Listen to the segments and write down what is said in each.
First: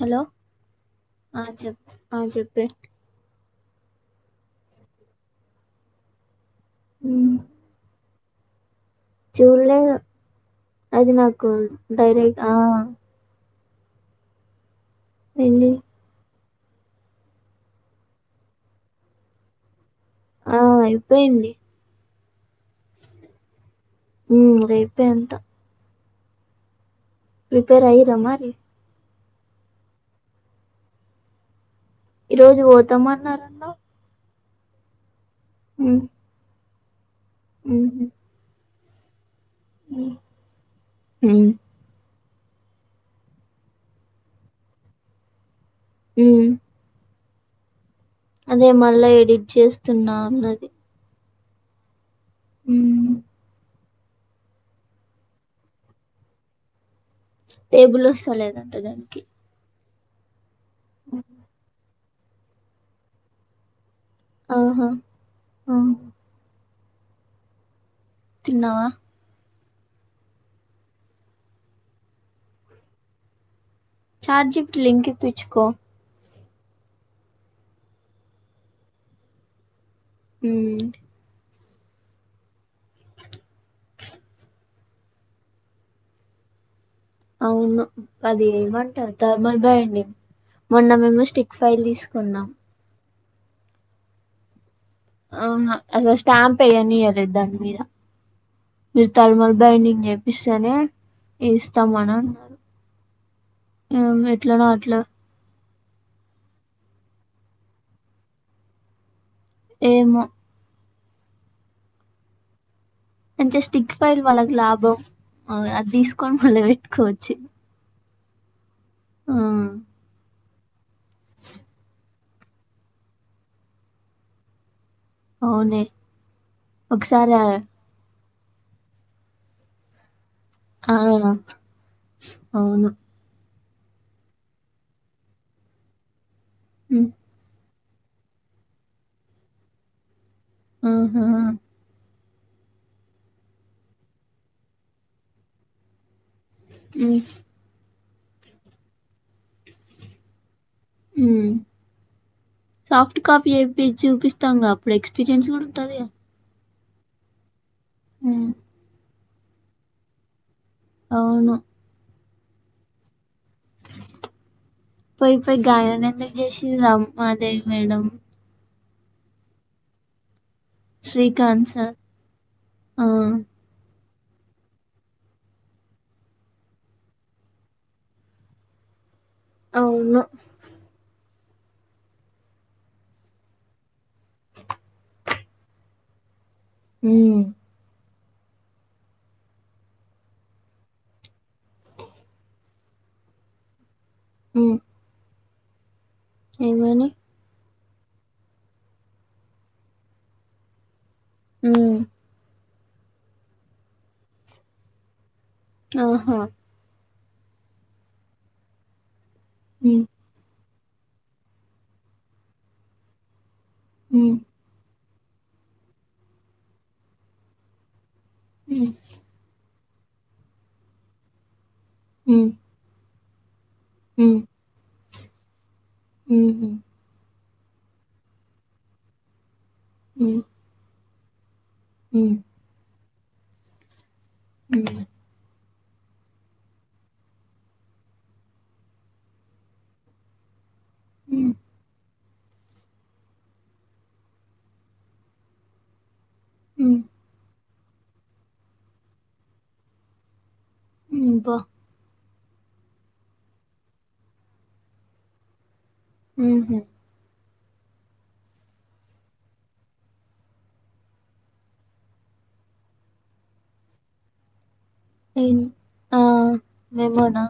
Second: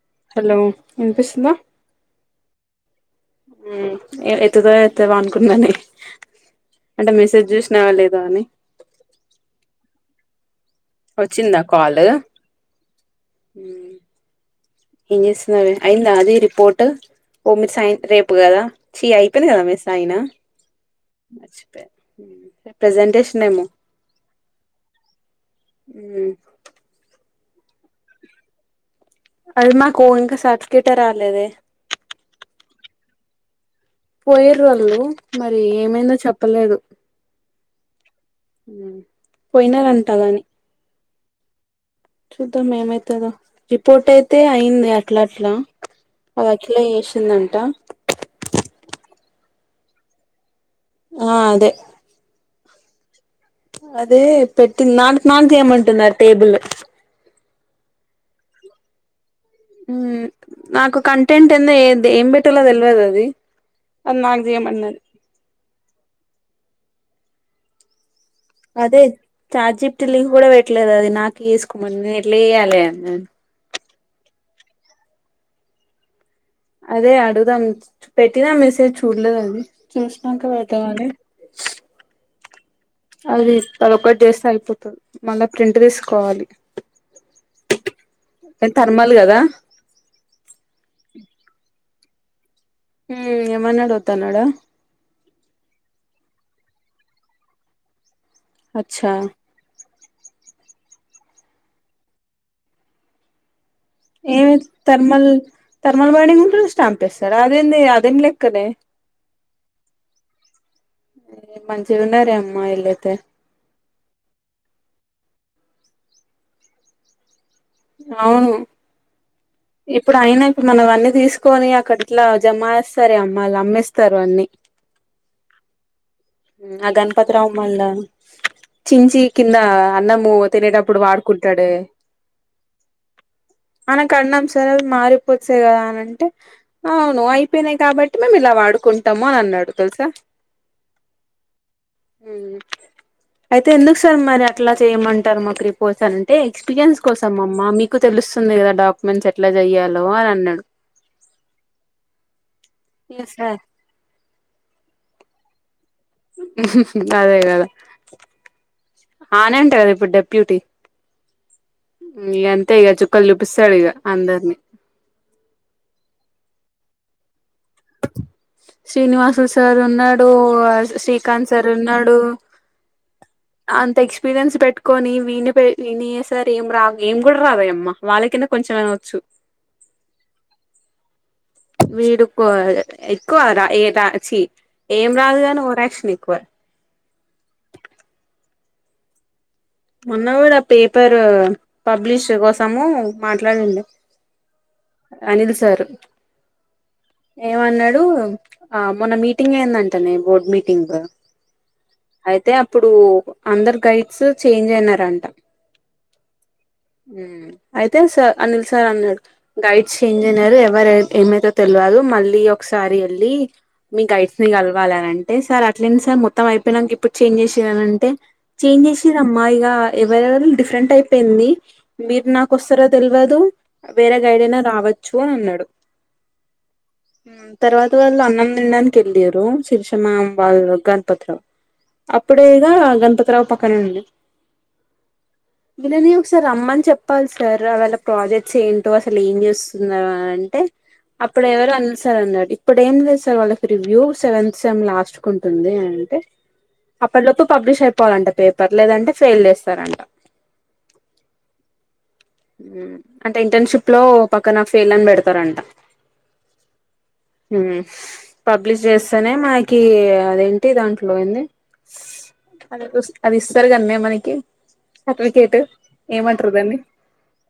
Hello ఆ చెప్పు ఆ చెప్పే మ్ ఎ ఎత్తుతావో ఎత్తవా అనుకున్నానే అంటే ఉమ్, మెసేజ్ చూసినావా లే గాని చూడలేదు అది నాకు వచ్చిందా డైరక్ట్ ఆ ఎం ఏంది జేస్తున్నావే అయిన్ అది రిపోర్ట్ ఓ మీరు సైన్ రేపు కదా చి అయిపోయింది కదా మి సైన్ ఆ అయిపోయింది చ్చి ప్రెసెంటేషన్ ఏమో ఉ రేపె అంట ఉ ప్రిపేర్ అయిర్రా మరి అది మాకు ఇంకా సర్ఫికేటే రాలేదె ఈ రోజు పోతామ అన్నారన్నవ్ పోయరు వాళ్ళు మరి ఏమైందో చెప్పలేదు ఉ పోయినారంటా గాని హ చూద్దాం ఏమైతదో రిపోర్ట్ అయితే అయింది అట్లా అట్లా అ ఉమ్ ఆట్లా ఎసిందంట అదే మళ్ళా ఎడిట్ చేస్తున్నా అన్నది ఆ అదే ఉ అదే పెట్టింది నా నాన్ చేయమంటున్నారు టేబుల్ కేబుల్ వస్తా లేదంట దానికి నాకు కంటెంట్ ఎంద ఏ ఏం పెట్టలో తెల్వద్ అది అద్నాక్ ఆహా చేయమనది ఆ తిన్నావా అదే చార్జిప్టిల్కి కూడా పెట్టలేదు అది నాకు వేసుకోమని నేను ఎట్లా చేయ్యాలి అన్నాను ఛార్జిట్ లింకిపిచుకో అదే అడుగుదాం పెట్టినా మెసేజ్ చూడ్లేదు అది చూస్నాక ఉమ్ పెడ్దామని అది అదొకటి చేస్తా అయిపోతుంది మళ్ళా ప్రింట్ తీసుకోవాలి అవును అది ఏమంటారు థర్మల్ బండింగ్ మొన్న మేము స్టిక్ ఫైల్ తీసుకున్నాం హ్మ్ ఏమనాడు వోదాన్నాడా ఆ అసలు స్టాంప్ ఏయ్నియలే ధన్మిదా అచ్చా [unintelligible] బైండింగ్ చేపిస్తేనే ఇస్తాం మానానడు ఏమై అట్లా థర్మల్ థర్మల్ బైండింగ్ కుడా స్టాంప్ ఎస్తాడా అదేంది అదేం లెక్కనే ఎమో ఎ మంచిగుణారెమా ఇలైతే అంటే స్టిక్ ఫీల్ వాళ్ళకి లాభం అది తీస్కొని మళ్ళీ పెట్టుకోచ్చు అవును ఆ ఇప్పుడు అయినా ఇప్పుడు మనం అన్నీ తీస్కొని అక్కట్లా జమ ఎస్తారే అమ్మళ్ళు అమ్మేస్తారు అన్ని ఆవ్వునే ఆ గణపతి రావు మళ్ళ చిించి కింద అన్నమూ ఆ, తినేటప్పుడు వాడ్కుంటాడే అవును అనకణం సార్ మారిపోచ్చాయి కదా అనంటే ఉమ్, ఆవ్వును ఐపేనై కాబట్టి మేము ఇలా వాడుకుంటాము అని అన్నాడు తెల్సా ఆహా అయితే ఎందుకు సార్ మరి అట్లా చేయమంటారు మా క్రిప్ ఓసాంతే ఎక్స్పీరియన్స్ ఉమ్, కోసంమమ్మ మీకు తెలుస్తుంది కదా డాక్యుమెంట్స్ ఎట్లా చెయ్యాలో అని అన్నాడు హ్మ్ సాఫ్ట్ కాపీ మీక్ చూపిస్తాంగా అప్పుడు ఎక్స్పీరియన్స్ కూడా ఉంటాదిగా అదే కదా హ్మ్. ఆనంద్ కదా ఇప్పుడు డెప్యూటీ అవును ఇగ అంతే ఇగ చుక్కలు చూపిస్తాడు ఇగ అందర్ని పోయిపోయి గాయన్నీ ఎందుకు చేసింది రామాదేవి మేడం శ్రీనివాసులు సార్ ఉన్నాడు శ్రీకాంత్ సార్ ఉన్నాడు ఆ! అంత ఎక్స్పీరియన్స్ పెట్టుకొని విని పే విన్నీ చేసార్ ఏం రా ఏం కూడా రాదేయమ్మా వాళ్ళ కింద కొంచెంమైన వచ్చు అవును వీడుకు ఎక్కువ రా ఏ రా చీ ఏం రాదు కాని ఓరాక్షన్ ఎక్కువ ఉ మొన్న కూడా ఆ పేపర్ పబ్లిష్ కోసము మాట్లాడిండు అనిల్ సార్ ఏమీ అయినయ్ ఏమన్నాడు ఆ మొన్న మీటింగ్ ఏందంటనే బోర్డు మీటింగ్ హ్మ్. అయితే అప్పుడు అందరు గైడ్స్ చేంజ్ అయినారంట ఆహా ఉ అయితే స అనిల్ సార్ అన్నాడు గైడ్ హ్మ్. చేంజ్ నేను అదే ఎవర ఏమైతదో తెల్వదు మళ్ళీ ఒకసారి వెళ్ళి మీ హ్మ్. గైడ్స్ ని కలవాల అంటే సార్ అట్లేంటి సార్ మొత్తం అయిపోయినంక ఇప్పుడు చేంజ్ చేసిర్రు అని అంటే హ్మ్. చేంజెస్ ఇల ఎవరు ఎవరిని డిఫరెంట్ అయిపోయింది మీరు హ్మ్. నాకు వస్తారో తెల్వదు వేరే గైడ్ అయినా రావచ్చు అని అన్నాడు ఉహు ఉ తర్వాత వాళ్ళు అన్నం తిండానికి వెళ్ళిరు శిర్షమా హ్మ్. వాళ్ళ గట్ల హ్మ్. అప్పుడే గా గణపతి రావు పక్కనే ఉంది ఉ వీళ్ళని ఒకసారి రమ్మని చెప్పాలి సార్ వాళ్ళ ప్రాజెక్ట్స్ ఏంటో అసలు ఏం చేస్తున్నారు అంటే అప్పుడు హ్మ్. హ్మ్. ఎవరు అన్నారు సార్ అన్నాడు ఇప్పుడు ఏం లేదు సార్ వాళ్ళకి రివ్యూ సెవెంత్ సెమ్ లాస్ట్ కు ఉంటుంది అంటే హ్మ్. అప్పటిలోపు పబ్లిష్ అయిపోవాలంట పేపర్ లేదంటే ఫెయిల్ చేస్తారంట ఉ బా ఉ అంటే ఇంటర్న్షిప్ లో ఓ పక్కనా ఫెయిల్ అని పెడతారంట ఉహు ఊ పబ్లిష్ చేస్తేనే మనకి అదేంటి దాంట్లో ఏందీ అది ఉస్ అది ఇస్తారు కన్నే మనకి సర్టిఫికేట్ ఏమంటారు దాన్ని మేము నా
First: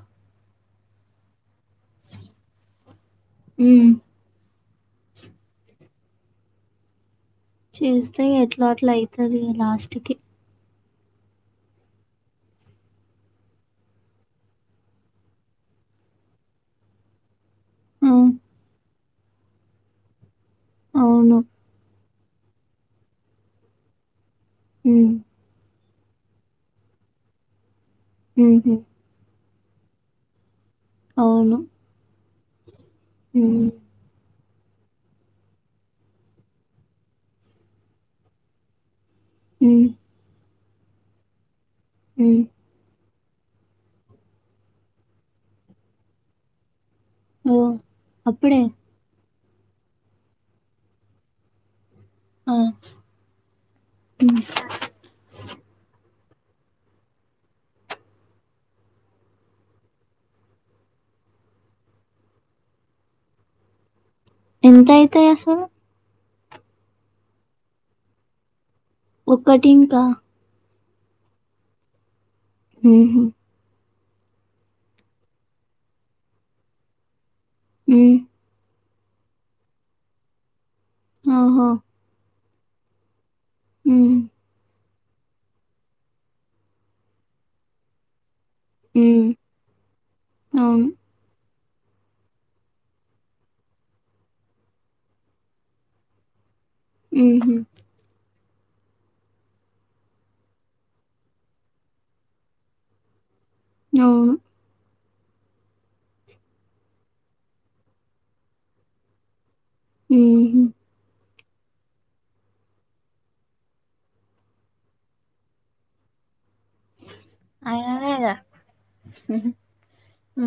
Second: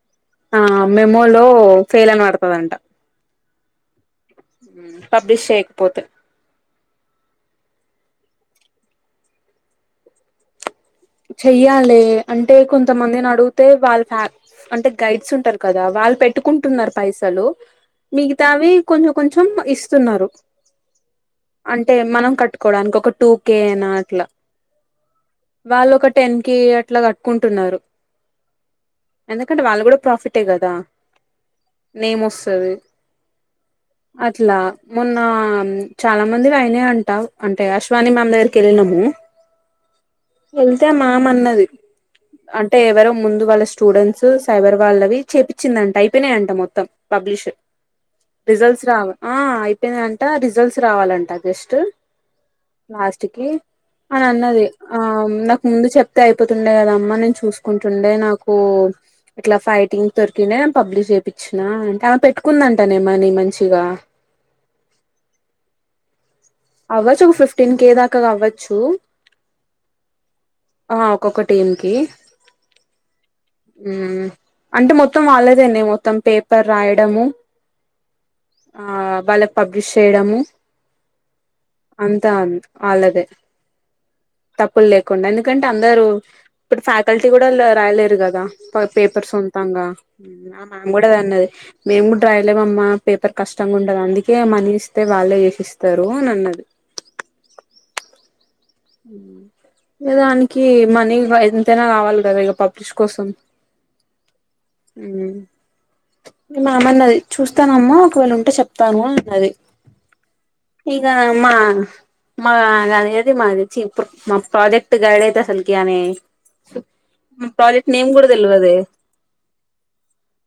ఆ మేమూ లో ఫెయిల్ అని పడతదంట ఊ ఉ పబ్లిష్ చేయకపోతే చేస్తే ఎట్లో అట్ల అయితది లాస్ట్ కి చెయ్యాలే అంటే కొంతమందిని అడిగుతే వాళ్ళ ఫ్యా అంటే గైడ్స్ ఉంటరు కదా వాళ్ళు పెట్టుకుంటున్నారు పైసలు ఆ! మిగతావి కొంచెం కొంచెం ఇస్తున్నారు అవును అంటే మనం కట్టుకోవడానికి ఒక టూ కే నా అట్ల ఊ వాళ్ళోక టెన్ కే అట్ల కట్టుకుంటున్నారు. ఉహు ఎందుకంటే వాళ్ళు కూడ ప్రాఫిటే కదా అవును. నేమ్ వస్తది. హ్మ్. అట్లా మొన్న ఆ చాల మందివి అయినయి అంట, అంటే అశ్వాని మ్యామ్ దగ్గరికి ఎళ్ళినము. ఊ వెళ్తే మ్యామ్ అన్నది. ఉ అంటే ఎవరో ముందు వాళ్ళ స్టూడెంట్స్ సైబర్ వాళ్ళవి చేపించిందంట అయిపోయినాయంట మొత్తం. పబ్లిష్ ఓహ్! అప్పుడే. రిజల్ట్స్ రావ ఆ అయిపోయిందంట రిజల్ట్స్ రావాలంట జస్ట్. ఆ! లాస్ట్ కి అని హ్మ్. అన్నది. ఆ నాకు ముందు చెప్ తే అయిపోతుండే కదమ్మా, నేను చూసుకుంటుండే నాకు ఇట్లా ఫైటింగ్ దొరికినే పబ్లిష్ చేపిచ్చిన టే ఆమె పెట్టుకుందంటనే మని మంచిగా ఎంతయితయి అసలు అవ్వచ్చు ఒ ఫిఫ్టీన్ కే దాక అవ్వచ్చు. ఒక్కటి ఇంకా ఆ ఒకొక టీం కి ఉహు ఊ అంటే మొత్తం వాళ్ళదేనే మొత్తం పేపర్ రాయడము. ఉ ఆ వాళ్ళ పబ్లిష్ చేయడము. అహో అంతా ఆళ్ళదే ఊ తప్పుల్ లేకుండ, ఎందుకంటే అందరూ ఇప్పుడు ఫ్యాకల్టీ కూడ లు రాయలేరు గదా. ప హ్మ్. పేపర్స్ సొంతంగా ఆ అవును. మ్యామ్ కు డద అన్నది మేం కూడ్ డ్రాయలేమమ్మా, పేపర్ కష్టంగ ఉండది అందుకే మనీ ఇస్తే వాళ్ళే చేసిస్తర్. రూ అన్ అన్నది. ఉహు ఉ ఏ దానికి మనీ వ ఎంతైనా కావాలి గదా ఇగ పబ్లిష్ కోసం. అవును ఉ ఇగ మ్యామ్ అన్నది, చూస్తానమ్మా ఒకవేళ ఉంటే చెప్తాను అన్ అన్నది. ఉహు ఇగా మా మా గది అది మాది చిపుర్ మా ప్రాజెక్ట్ గైడ్ అయితే అసల్కి ఆనే మా ప్రాజెక్ట్ నేమ్ గూడ తెల్వదే ఉహు ఆ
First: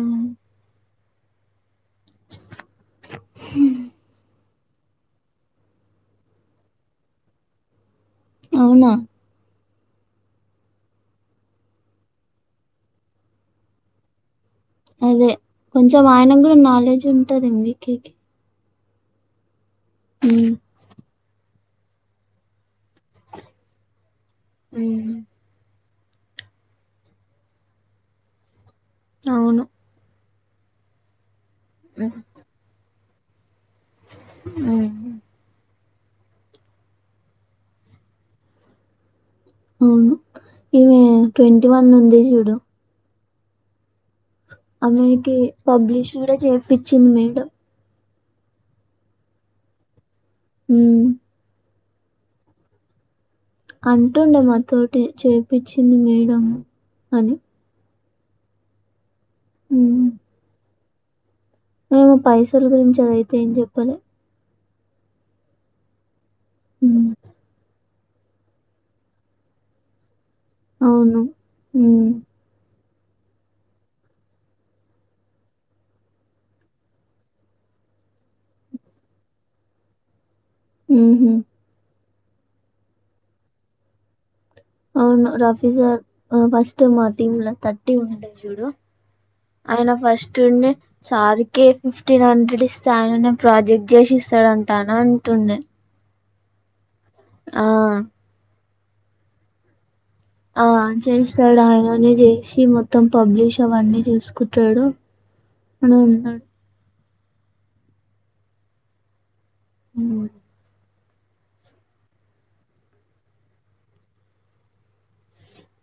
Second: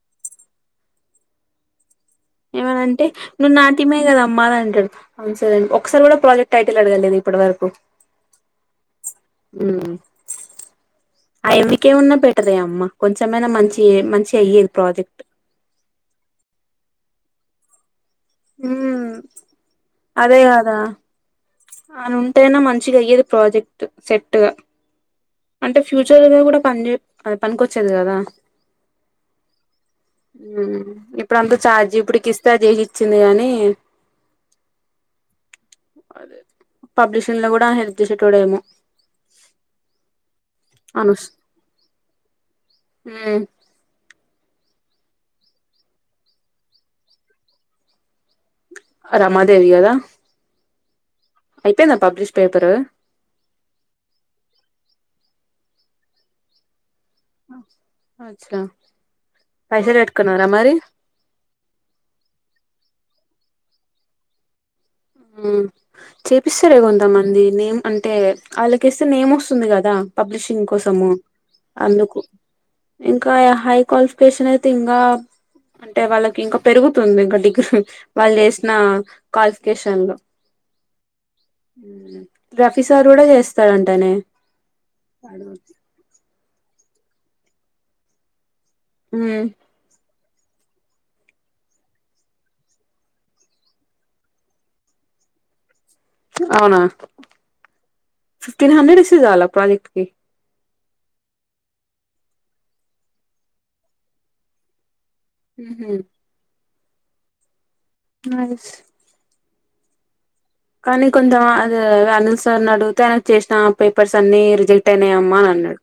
ఏమనంటే ను నా టీమ్ ఏ ఏ కదమ్మా అన్ అంటడు. అవును సార్. ఒక్కసారి కూడ ప్రాజెక్ట్ టైటిల్ అడగలేదు ఇప్పటి వరకు. అవునా ఉ ఆయమ్మికి ఏమన్న పెట్టదే అమ్మ, కొంచెమైనా మంచి ఎ మంచి చెయ్య అదే కొంచెం ఆయన కూడా నాలెడ్జ్ ఉంటది మీకే ఊ అదే హ్మ్. కదా ఆయన ఉంటానె మంచిగా అయ్యేది ప్రాజెక్ట్ సెట్ గా ఊ అంటే ఫ్యూచర్ గా కూడా పనిజే ఆ పనికొచ్చేది కదా అవును ఊ ఇప్పుడు అంతా చార్జిపిటికి ఇస్తే అది ఇచ్చింది గాని ఊ అదే పబ్లిషన్ లో కూడా హెల్ప్ చేసేటోడెమో ఊ ఈమె ట్వంటీ వన్ ఉంది చూడు ఊ అందుకే పబ్లిష్ కూడా చేపించింది మేడం రమాదేవి కదా ఊ అయిపోయిందా పబ్లిష్ పేపరు అంటుండే మాతోటి చేపించింది మేడం అని అ అచ్చ ప్రెషర్ పెట్కున్నార మరి ఏమో పైసల గురించి అడిగితే ఏం చెప్పలే ఆ చేపిస్తారే హ్మ్. కొంతమంది నేమ్ అంటే వాళ్ళకేస్తే నేమ్ వస్తుంది కదా పబ్లిషింగ్ కోసమూ అవును. హ్మ్. అందుకు ఇంకా హై క్వాలిఫికేషన్ అయితే ఇంకా అంటే వాళ్ళకి ఇంకా పెరుగుతుంది ఇంకా డిగ్రీ వాళ్ళు చేసిన కాలిఫ్ కేశన్లో ఉహు ఊ రఫీ సార్ కూడా చేస్తాడంటనే అవును రఫీసర్ ఫస్ట్ మా టీమ్ లో థర్టీ ఉంటయి చూడు ఊ ఆయన ఫస్టుండే సార్కి ఫిఫ్టీన్ హండ్రెడ్ ఇస్తే ఆయననే ప్రాజెక్ట్ చేసి ఇస్తాడంటాన అంటుండే అవునా ఆ ఫిఫ్టీన్ హండ్రెడ్ ఇస్తే చాలా ప్రాజెక్ట్ కి ఆ చేస్తాడు ఆయననే చేసి మొత్తం పబ్లిష్ అవన్నీ చూసుకుంటాడు ఊహు నైస్ ఊ కానీ కొంచెం అది అనిల్ సార్ అని అడిగితే ఆయనకు చేసిన పేపర్స్ అన్ని రిజెక్ట్ అయినాయ అమ్మా అని అన్నాడు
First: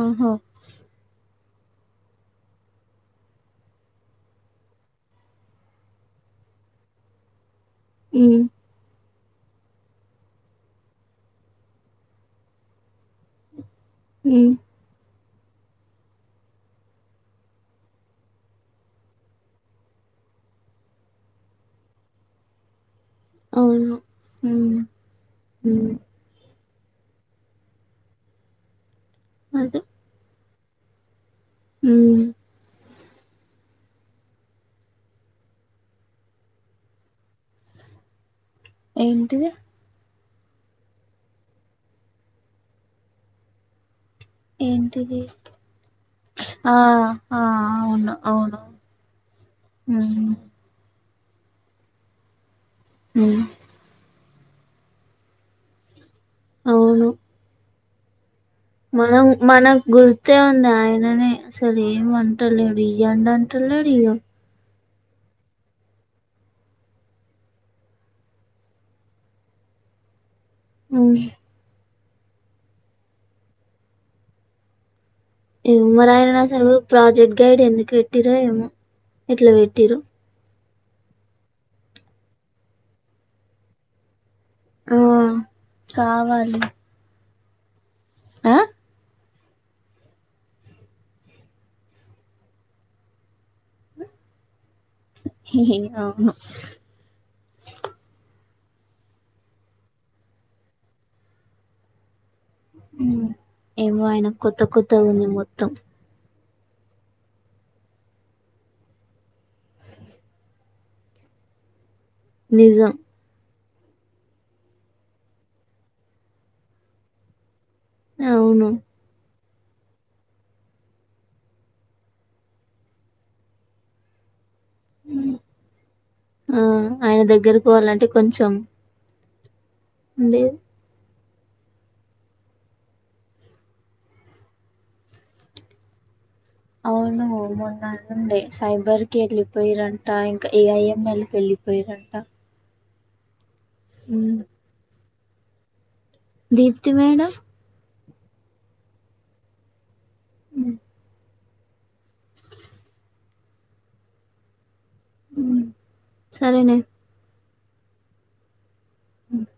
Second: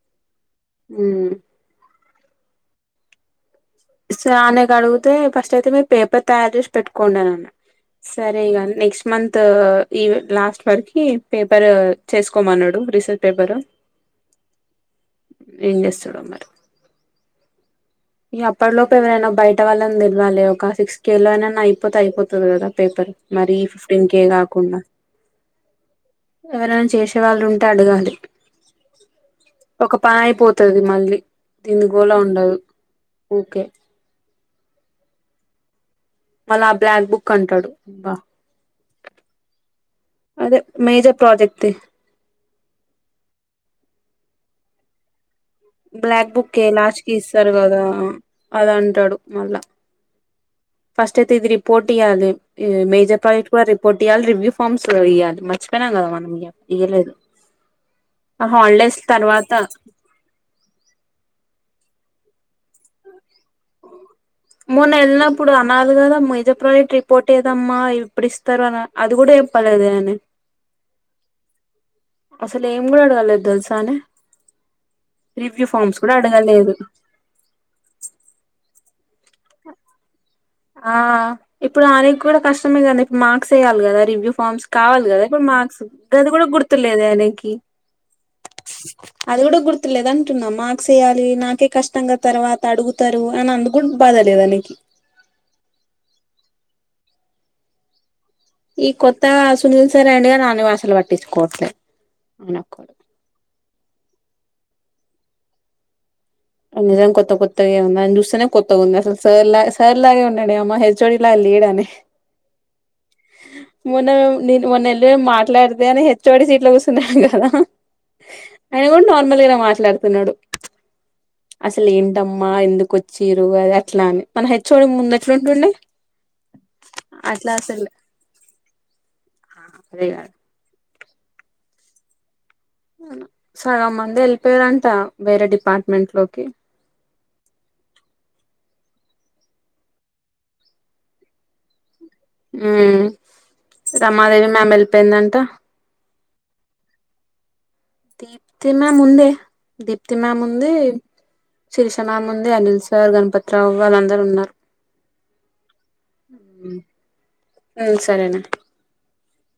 ఓహో ఊ స ఆనేకి అడుగితే ఫస్ట్ అయితే మీరు పేపర్ తయారు చేసి పెట్టుకొండి అని అన్న సరే హ్మ్. ఇగ అన్ నెక్స్ట్ మంత్ ఈ లాస్ట్ వరకి పేపర్ చేసుకోమన్నాడు రీసెల్ట్ పేపరు ఊ ఏం చేస్తాడో మరి ఈ అప్పటి లోపు ఎవరైనా బయట వాళ్ళని తెిలవాలి ఒక సిక్స్త్ కే లో అనా అయిపోతే అయిపోతది కదా పేపర్. మరి అవును. ఫిఫ్టీన్ కే హ్మ్. కాకుండా. హ్మ్. ఎవరైనా చేసే వాళ్ళు ఉంటే అడగాలి అది. ఒక పానైపోత్. స్తది మళ్ళీ తిన్ గోలా హ్మ్. ఉండదు ఊకే. మళ్ళా ఆ బ్లాక్ బుక్ అంటాడు బా. ఏంటిది. అదే మేజర్ ప్రాజెక్ట్ ది. ఏంటిది. బ్లాక్ బుక్కె ఆ! లాస్ట్ కి ఆ! ఇస్తారు కదా అవును. అవును. అద అంటాడు మళ్ళా. హ్మ్. ఫస్ట్ అయితే ఇది రిపోర్ట్ ఇయాలి మేజర్ హ్మ్. ప్రాజెక్ట్ వరి. పోట్యాలి రివ్యూ ఫార్మ్స్ ఇయ్యాలి మర్చిపోయినాం కదా మనం అవును. ఇయ్యలేదు. ఆ హాలిడేస్ మనం తర్వాత. మనకు గుర్తే ఉంది ఆయననే అసలు ఏం అంటా లేడు ఇయ్యండి అంట లేడు ఇయ్యద్. మొన్న నెళ్ళినప్పుడు అనాలి కదా మేజర్ ప్రాజెక్ట్ రిపోర్ట్ ఏదమ్మా ఇప్పుడిస్. తర్వా అది కూడా చెప్ప లేదే అని. ఊ. అస్సలు ఏం కూడా అడగలేదు తెలుసానే. రివ్యూ ఏ ఫార్మ్స్ మ కూడా రాయనా సార్ అడగలేదు ప్రాజెక్ట్ గైడ్ ఎందుకు పెట్టిరో ఏమో ఇట్లా పెట్టిరు. ఆ ఇప్పుడు ఆయనకి కూడా కష్టమే కదా ఇప్పుడు మార్క్స్ వేయాలి కదా రివ్యూ ఫార్మ్స్. ఆ! కావాలి కదా ఇప్పుడు మార్క్స్ గది కూడా కావాలి. గుర్తులేదు ఆయనకి. ఆ. అది కూడా గుర్తులేదా అంటున్నాం మాక్స్ వేయాలి నాకే కష్టంగా తర్వాత అడుగు. తరువు అని అందుకు బాధ లేదా నీకి. అవును. ఈ కొత్తగా సునీల్ సార్ అయన ఆనివాసలు పట్టించుకోవట్లేదు. ఊమ్ ఏమో అయన కొత్త కొత్త ఉంది మొత్తం. నిజం కొత్త కొత్తగా ఉంది అని చూస్తేనే కొత్తగా ఉంది అసలు సార్ లా సార్ లాగే ఉండడు అమ్మ హెచ్ఓడిలా లేడని. నిజం. మొన్న మే నేను మొన్నెళ్ళ మాట్లాడితే అని హెచ్చవోడి సీట్లు కూర్చున్నాను కదా. అవును. ఆయన కూడా నార్మల్ గా మాట్లాడుతున్నాడు. అస్సలు ఏంటమ్మా ఎందుకు వచ్చిరు అది అట్లా అని. మన హెచ్చువోడి ముందు ఎట్లాంటుండంది అట్లా అసలు. కొంచం. ఉహు. అండి. సగం మంది వెళ్ళిపోయారంట వేరే డిపార్ట్మెంట్ లోకి. అవును మూన్నళ్ండే సైబర్ కి వెళ్ళిపోయిరంట ఇంకా ఏఐఎంఎల్ కెళ్లి. వేరంట. ఉమ్ రమాదేవి మ్యమ్ వెళ్ళిపోయిందంట. దీప్తి మేడం. దీప్తి మ్యామ్ ఉందే దీప్తి మ్యామ్ ఉంది. హ్మ్. సిరిష మ్యముంది అనిల్ సార్ గణపతి రావు వాళ్ళందరూ ఉన్నారు. హ్మ్. సరేనే ఊమ్ సరేనా. ఊమ్.